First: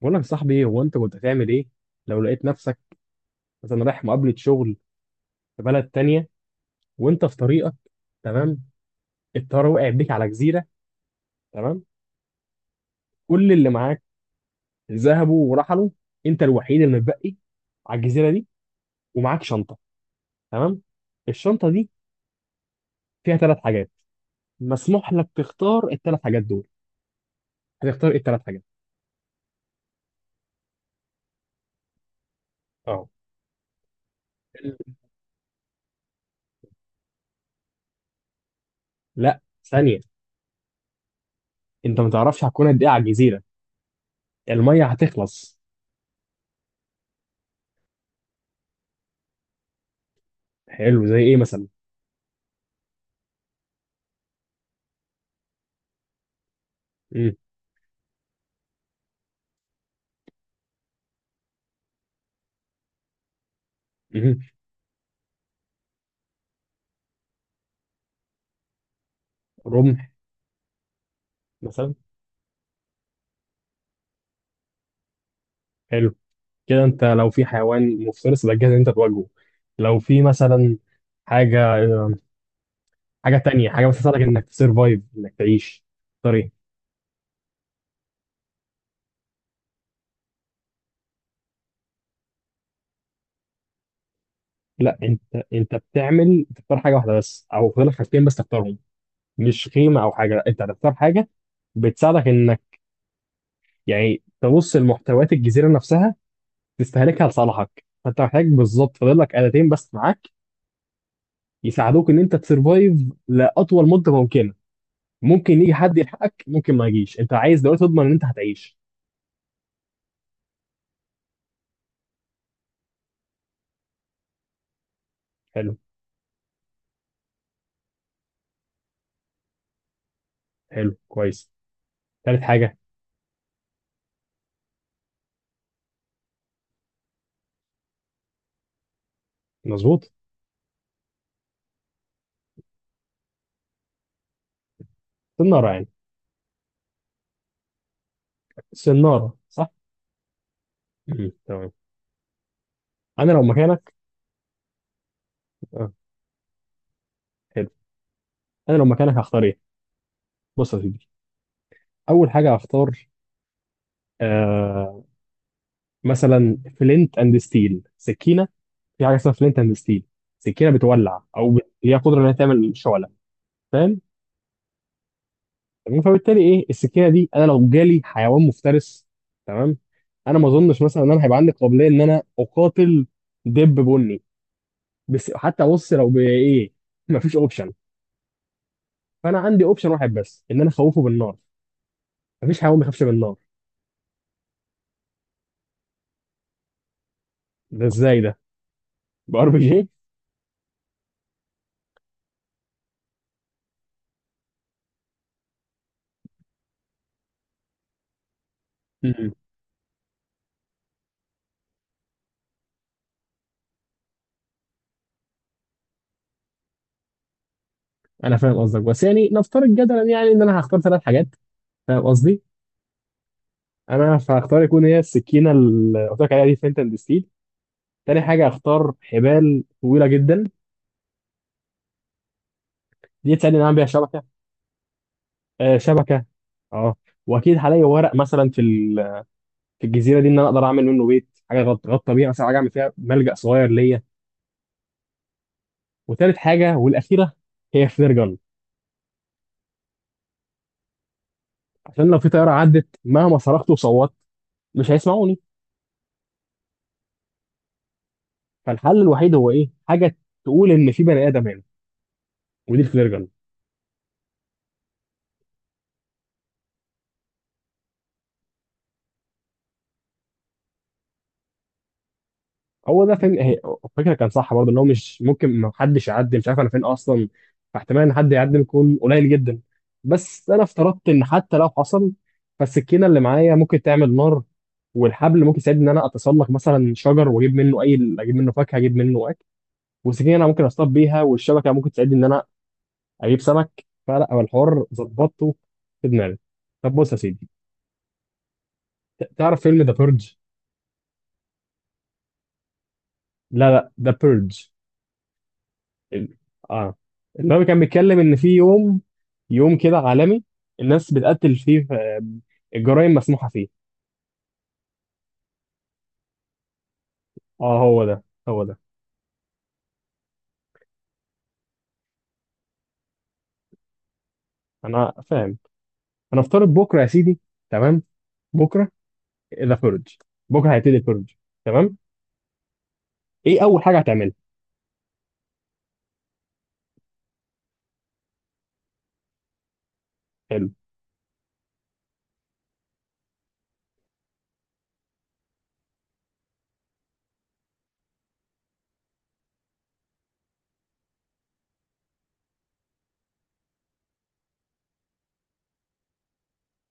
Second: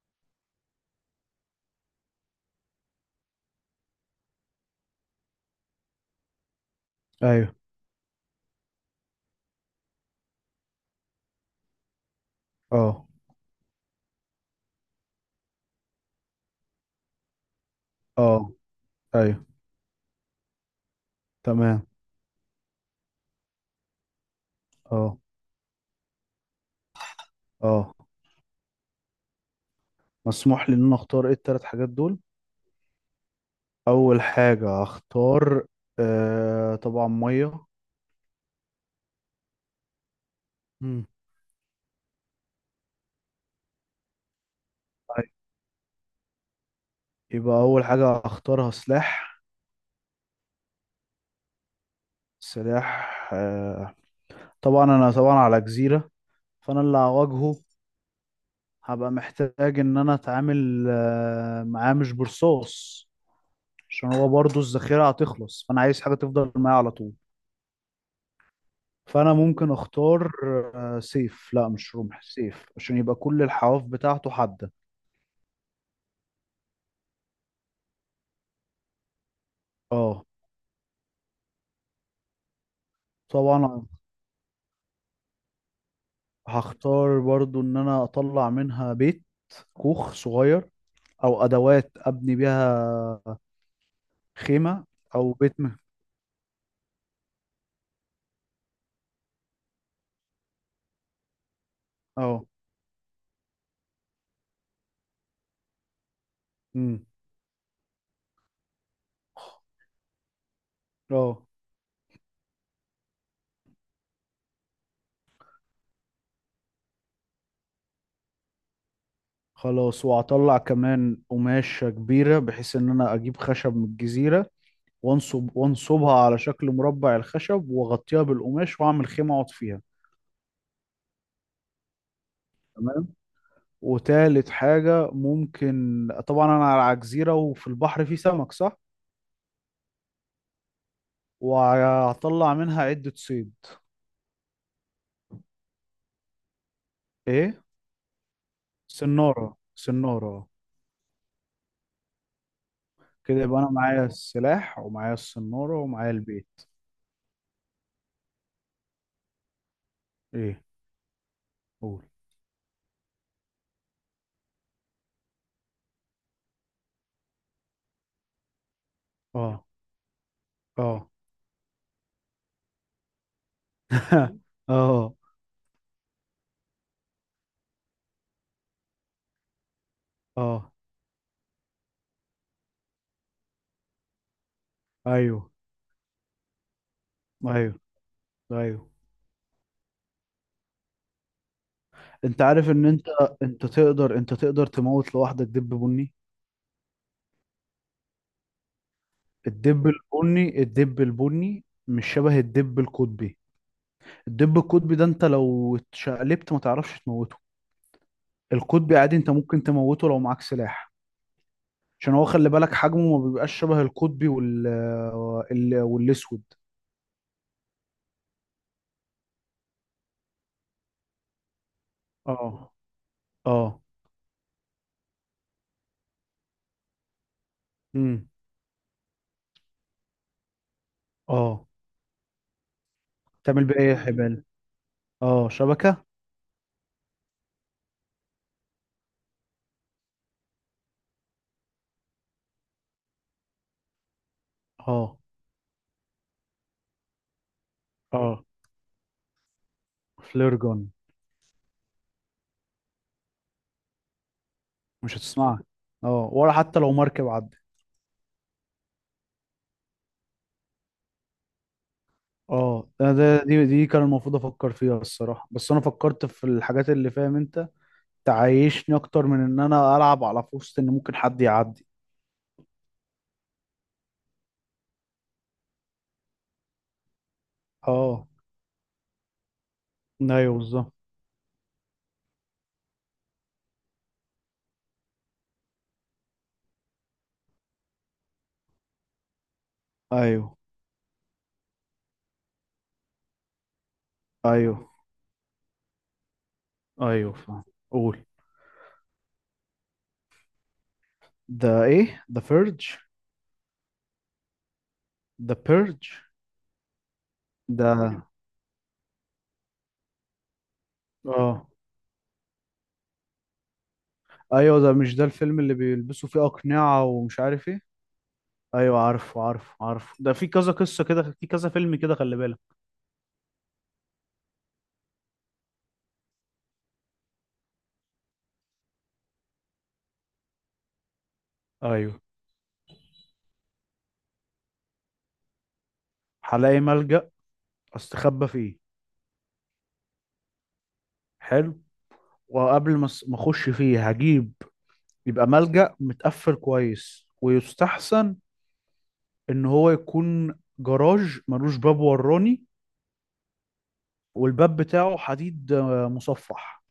بقول لك يا صاحبي، هو انت كنت هتعمل ايه لو لقيت نفسك مثلا رايح مقابلة شغل في بلد تانية وانت في ايوه. طريقك؟ تمام. الطيارة وقع بيك على جزيرة. تمام. اه. كل اللي معاك ذهبوا ورحلوا، انت الوحيد اللي متبقي على الجزيرة دي، اه. ومعاك ايوه. شنطة. تمام. الشنطة تمام. دي فيها ثلاث حاجات، مسموح اه. لك تختار الثلاث حاجات دول. اه. هتختار ايه الثلاث حاجات؟ مسموح لي ان انا اختار ايه التلات حاجات دول؟ اه. اول حاجة هختار، طبعا مية. لا، ثانية. مم. انت ما تعرفش هتكون قد ايه على الجزيرة، المية طيب، هتخلص. يبقى اول حاجة هختارها سلاح. حلو، زي ايه مثلا؟ سلاح، طبعا انا طبعا على جزيرة، فانا اللي مم. هواجهه هبقى محتاج ان انا اتعامل معاه مش برصاص، عشان هو مم. برضو الذخيرة هتخلص، فانا عايز حاجة تفضل معايا على طول. فانا ممكن رمح اختار سيف. لا مثلا. مش رمح، سيف، عشان يبقى كل الحواف بتاعته حادة. حلو. كده انت لو في حيوان مفترس يبقى جاهز ان انت تواجهه. لو في اه مثلا حاجه حاجه تانية، حاجه طبعا. بتساعدك انك تسرفايف، انك تعيش. طريق. هختار برضو ان انا اطلع منها بيت، كوخ صغير، او ادوات ابني بيها خيمة، لا، انت، او بيت. بتعمل تختار حاجه واحده بس، او فاضل لك حاجتين بس تختارهم. مش خيمه او حاجه، لا، انت هتختار حاجه بتساعدك اه. انك، يعني، تبص لمحتويات الجزيره نفسها، امم. تستهلكها لصالحك. فانت محتاج بالظبط، فاضل لك آلتين بس معاك اه. يساعدوك ان انت تسرفايف لاطول مده ممكنه. ممكن يجي حد يلحقك، ممكن ما يجيش، انت عايز دلوقتي تضمن ان انت هتعيش. خلاص. وهطلع كمان قماشة كبيرة بحيث ان انا اجيب خشب من الجزيرة، وانصب حلو. وانصبها على شكل مربع الخشب، واغطيها بالقماش، واعمل خيمة اقعد فيها. حلو، كويس. تالت حاجة. تمام. وتالت حاجة ممكن، طبعا أنا على جزيرة وفي البحر في سمك صح؟ مظبوط. وهطلع منها عدة صيد. سنارة يعني. إيه؟ سنارة سنارة صح؟ سنارة مم. تمام. أنا كده لو يبقى أنا مكانك. معايا السلاح ومعايا السنارة آه. ومعايا البيت. حلو. أنا لو مكانك هختار إيه؟ إيه؟ بص يا سيدي. قول. أول حاجة هختار، آه، مثلا فلنت أند ستيل، سكينة. في حاجة اسمها فلنت آه. أند ستيل، سكينة آه. بتولع، أو هي قدرة إنها تعمل شعلة. فاهم؟ آه. تمام، فبالتالي إيه السكينة دي؟ أنا لو جالي حيوان مفترس، تمام؟ أنا ما آه. أظنش مثلا إن أنا هيبقى عندي قابلية إن أنا أقاتل دب بني. بس أيوه. حتى بص، لو بايه، مفيش اوبشن. أيوه. أيوه. فانا عندي اوبشن واحد بس، ان انا اخوفه بالنار. أنت مفيش عارف حيوان إن بيخافش أنت بالنار. أنت تقدر تموت لوحدك دب بني؟ ده ازاي ده؟ بار بي جي. الدب البني مش شبه الدب القطبي. الدب القطبي ده انت لو اتشقلبت ما تعرفش تموته. القطبي عادي انت أمم. ممكن تموته لو معاك سلاح. عشان هو خلي بالك حجمه ما بيبقاش شبه القطبي والاسود. انا فاهم قصدك، بس يعني نفترض جدلا، يعني ان انا هختار ثلاث حاجات، فاهم قصدي. اه. اه. انا هختار يكون هي السكينه اللي قلت لك عليها دي، فلينت اند ستيل. تاني امم. حاجه هختار حبال طويله جدا، اه. دي تساعدني ان انا تعمل بيه اعمل بيها ايه يا شبكه. حبال؟ اه آه شبكة. شبكه، اه. واكيد هلاقي ورق مثلا في في الجزيره دي، ان انا اقدر اعمل منه بيت، حاجه غطى بيها مثلا، حاجه اعمل فيها ملجأ صغير ليا. اه. وتالت حاجه والاخيره، هي فلير جن. اه. فليرجون. عشان لو في طياره عدت، مهما صرخت وصوت، مش مش هيسمعوني. هتسمعك. اه، ولا حتى لو مركب عدى. فالحل الوحيد هو ايه، حاجه تقول ان في بني ادم هنا. ودي اه، الفلير ده جن. ده- دي دي كان المفروض افكر فيها الصراحة، بس انا فكرت في الحاجات اللي فاهم انت تعيشني اكتر من ان انا العب على في وسط ان ممكن حد يعدي. هو ده فين الفكره كان صح برضه، ان هو مش ممكن ما حدش يعدي، مش عارف انا فين اصلا، فاحتمال ان اه. حد يعدي يكون قليل جدا. بس ايوه انا بالظبط. افترضت ان حتى لو حصل، فالسكينه اللي معايا ممكن تعمل نار، والحبل ممكن يساعدني ان انا اتسلق مثلا شجر واجيب منه، اي، اجيب منه فاكهه، اجيب منه اكل. والسكينه انا ايوه. ممكن اصطاد بيها، والشبكه ممكن تساعدني ان انا اجيب سمك. فلا هو ايوه. الحوار ظبطته في دماغي. طب بص يا ايوه سيدي، فاهم. قول. تعرف فيلم ذا بيرج؟ ده ايه ده؟ فيرج؟ لا لا، ذا بيرج. ده بيرج؟ ال... اه. اللي هو كان بيتكلم ده. ان في يوم، يوم كده عالمي، الناس بتقتل اه. فيه، آه، الجرائم مسموحه فيه. ايوه، ده مش ده الفيلم اللي بيلبسوا فيه اقنعة ومش عارف اه ايه؟ هو ده، هو ده. ايوه عارفه عارفه عارفه، ده في كذا قصة كده، في كذا فيلم كده، خلي بالك. انا فاهم. هنفترض بكره يا سيدي. تمام. بكره ذا بيرج. بكره هيبتدي البيرج. تمام. ايوه. ايه اول حاجه هتعملها؟ هلاقي ملجأ، استخبى فيه. حلو، حلو. وقبل ما ما اخش فيه هجيب، يبقى ملجأ متقفل كويس، ويستحسن ان هو يكون جراج ملوش باب وراني، والباب بتاعه حديد، مصفح.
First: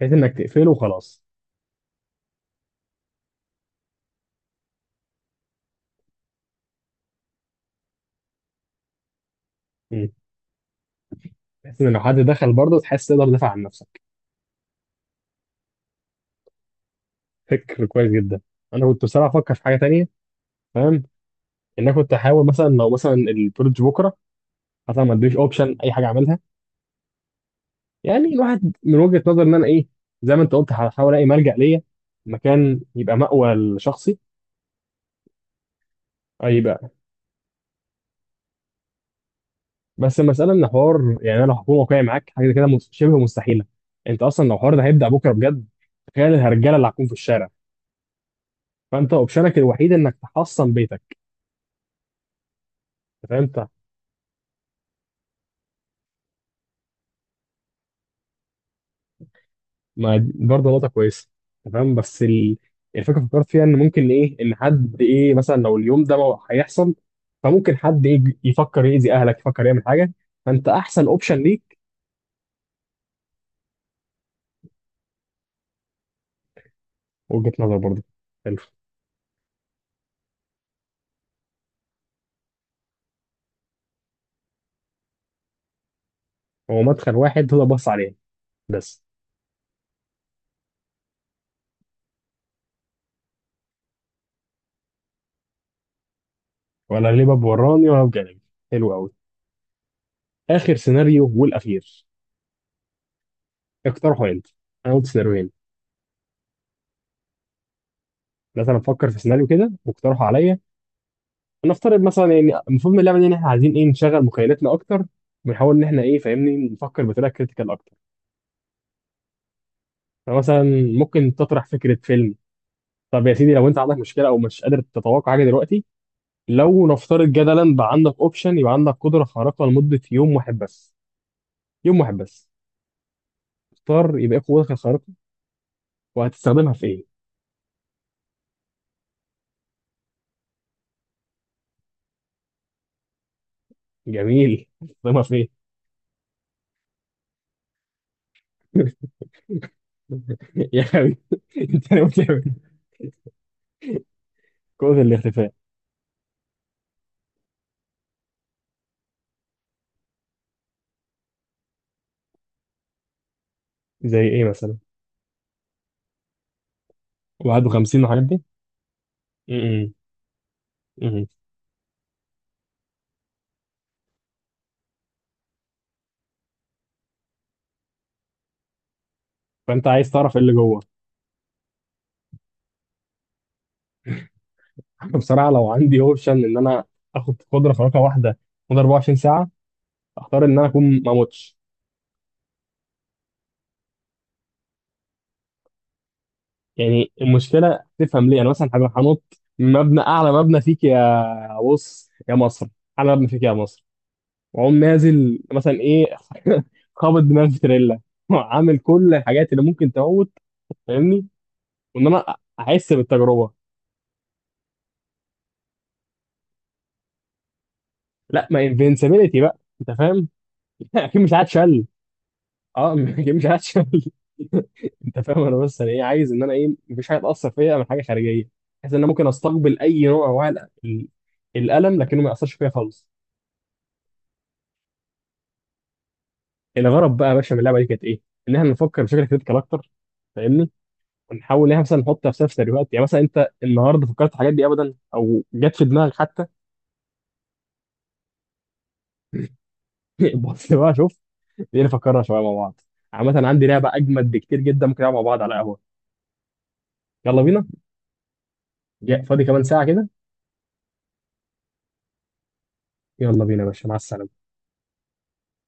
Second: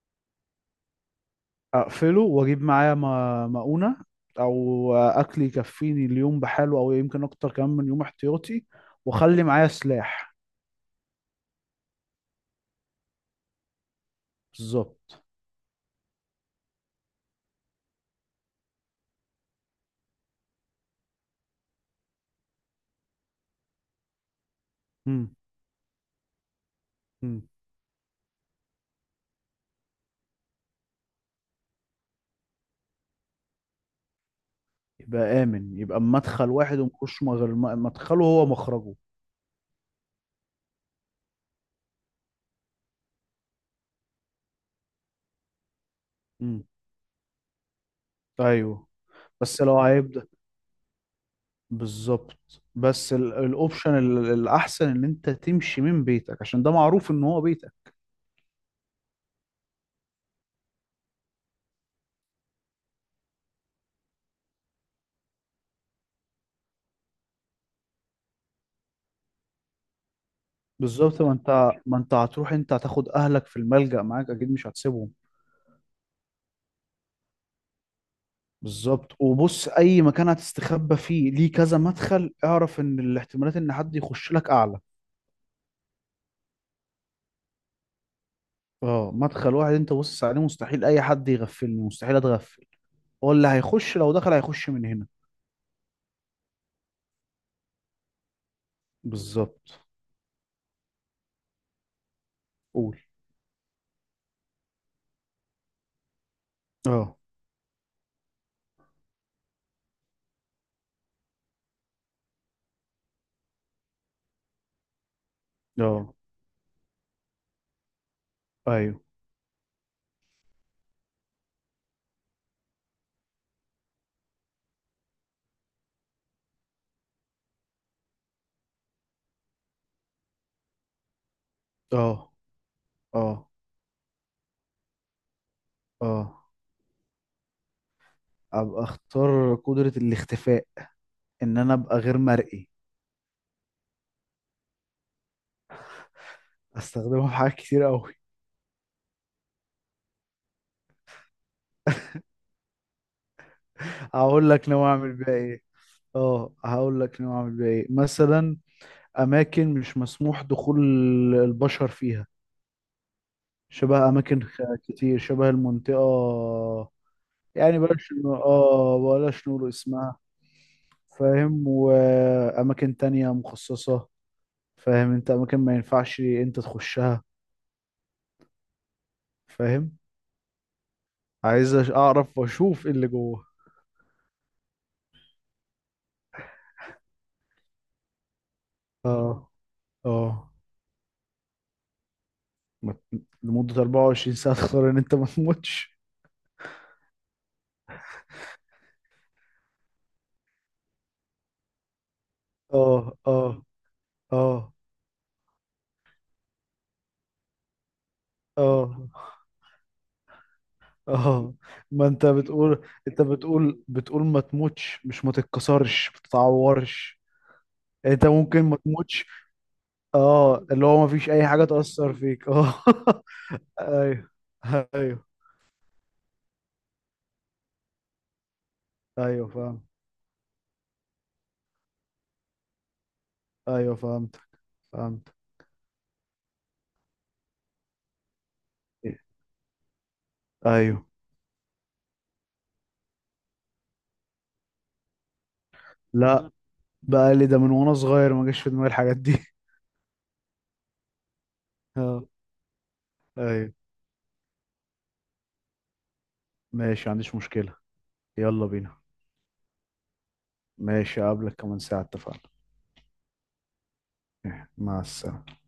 بحيث انك تقفله وخلاص. اقفله، واجيب معايا مؤونة، او اكل يكفيني اليوم بحاله، او يمكن اكتر كمان من يوم احتياطي. واخلي معايا مم. سلاح. بحيث ان لو حد دخل برضه تحس تقدر تدافع عن نفسك. بالظبط. فكر كويس جدا. انا كنت بصراحه افكر في حاجه تانية، فاهم؟ ان انا كنت احاول مثلا، لو مثلا البروج بكره، مثلا ما مم. اديش اوبشن اي حاجه اعملها. مم. يعني الواحد من وجهه نظر ان انا ايه، زي ما انت قلت، هحاول الاقي ملجأ ليا، مكان يبقى مأوى لشخصي. يبقى امن، يبقى مدخل اي واحد، بقى، ومخش غير مدخله هو مخرجه. بس المساله ان حوار، يعني انا لو هكون واقعي معاك، حاجه كده شبه مستحيله. انت اصلا لو الحوار ده هيبدأ بكره بجد، تخيل مم. الهرجله اللي هتكون في الشارع. ايوه. فانت اوبشنك بس لو الوحيد انك هيبدأ. تحصن بيتك. بالظبط، بس فاهم؟ الاوبشن الاحسن ان انت تمشي من بيتك، عشان ده معروف ان هو بيتك. ما دي برضه نقطة كويسة. تمام، بس الفكرة فكرت فيها إن ممكن إيه، إن حد إيه مثلا لو اليوم ده ما هيحصل، فممكن حد إيه يفكر يأذي أهلك، يفكر يعمل حاجة. فأنت أحسن بالظبط، ما أوبشن انت ليك. ما انت هتروح، انت هتاخد اهلك في الملجأ معاك اكيد، مش هتسيبهم. وجهة نظر برضه. حلو. بالظبط وبص، اي مكان هتستخبى فيه ليه كذا مدخل، اعرف ان الاحتمالات ان حد يخش لك اعلى. هو مدخل واحد تقدر تبص عليه بس، اه، مدخل واحد انت باصص عليه، مستحيل اي حد يغفلني، مستحيل اتغفل. هو اللي هيخش لو دخل هيخش من هنا. ولا ليه باب وراني، ولا بجانبي. حلو أوي. بالظبط. آخر سيناريو والأخير، قول. اقترحه أنت. أنا قلت سيناريوهين، اه. مثلا فكر في سيناريو كده واقترحه عليا. نفترض مثلا، يعني المفروض من اللعبه دي ان احنا عايزين ايه، نشغل مخيلتنا اكتر، ونحاول ان احنا اه. ايه، فاهمني، نفكر بطريقه كريتيكال اكتر. ايوه. فمثلا ممكن تطرح فكره فيلم. طب يا سيدي، لو انت عندك مشكله او مش قادر تتوقع حاجه دلوقتي، لو نفترض جدلا بقى عندك اوبشن، يبقى عندك قدره خارقه لمده يوم واحد بس، يوم واحد اه. بس. اه. اختار يبقى ايه قوتك الخارقه، اه. وهتستخدمها في ايه؟ ابقى اختار قدرة الاختفاء، ان انا ابقى غير مرئي. جميل، هتستخدمها في ايه؟ استخدمها في حاجات كتير قوي. يا حبيبي، انت ناوي تعمل إيه؟ هقول لك ناوي قوه اعمل بيها الاختفاء ايه. اه هقول لك نوع من ايه مثلا، اماكن مش مسموح دخول البشر فيها، شبه زي اماكن ايه مثلا؟ كتير، شبه المنطقه. يعني 51 وحاجات دي. بلاش نقول م- اسمها، م- م. فاهم؟ واماكن تانية مخصصه، فاهم انت، اماكن ما ينفعش انت تخشها، فانت فاهم. عايز تعرف ايه اللي جوه؟ عايز اعرف واشوف ايه اللي جوه. بصراحه لو عندي اوبشن ان انا اخد قدره خارقه واحده مدة 24 اه. ساعه، اختار اه. ان انا اكون ما اموتش. لمده 24 ساعه تختار ان انت ما تموتش. يعني المشكله، تفهم ليه، انا مثلا هبقى هنط من مبنى، اعلى مبنى فيك يا، بص يا مصر، اعلى اه. مبنى فيك يا اه. مصر، اه. واقوم نازل مثلا ايه، خابط دماغي في تريلا، عامل اه. كل الحاجات اللي ممكن تموت، فاهمني؟ اه. وان ما انت انا بتقول احس انت بالتجربه. بتقول بتقول ما تموتش، مش ما تتكسرش، ما تتعورش؟ يعني انت لا، ما ممكن ما تموتش. انفنسبيلتي بقى، انت فاهم. اه، اللي هو ما اكيد فيش مش اي حاجه هتشل. تاثر فيك، اه. اه ما مش عارف. ايوه. انت ايوه. فاهم، انا بس انا ايه، عايز ان انا ايه، مفيش حاجه تاثر فيا من حاجه خارجيه، بحيث ان انا ممكن ايوه استقبل فاهم. اي نوع من انواع الالم، لكنه ما ياثرش فيا خالص. ايوه فهمت. فهمت. الغرض بقى يا باشا من اللعبه دي كانت ايه؟ ان احنا نفكر بشكل كريتيكال اكتر، فاهمني؟ ايوه. ونحاول ان احنا مثلا نحط نفسنا في سيناريوهات، يعني مثلا انت النهارده فكرت في الحاجات دي ابدا، او جت في دماغك حتى؟ لا، بقى لي ده من وانا صغير ما جاش في دماغي الحاجات دي. بص بقى شوف، دي نفكرها اه. شويه مع بعض. عامه عندي ايوه لعبه اجمد بكتير جدا ممكن نلعبها مع بعض على قهوه. ماشي، ما عنديش يلا بينا. مشكله. يلا بينا. فاضي كمان ساعه كده. ماشي، اقابلك كمان ساعه، اتفقنا. يلا بينا يا باشا، مع السلامه. مع السلامه.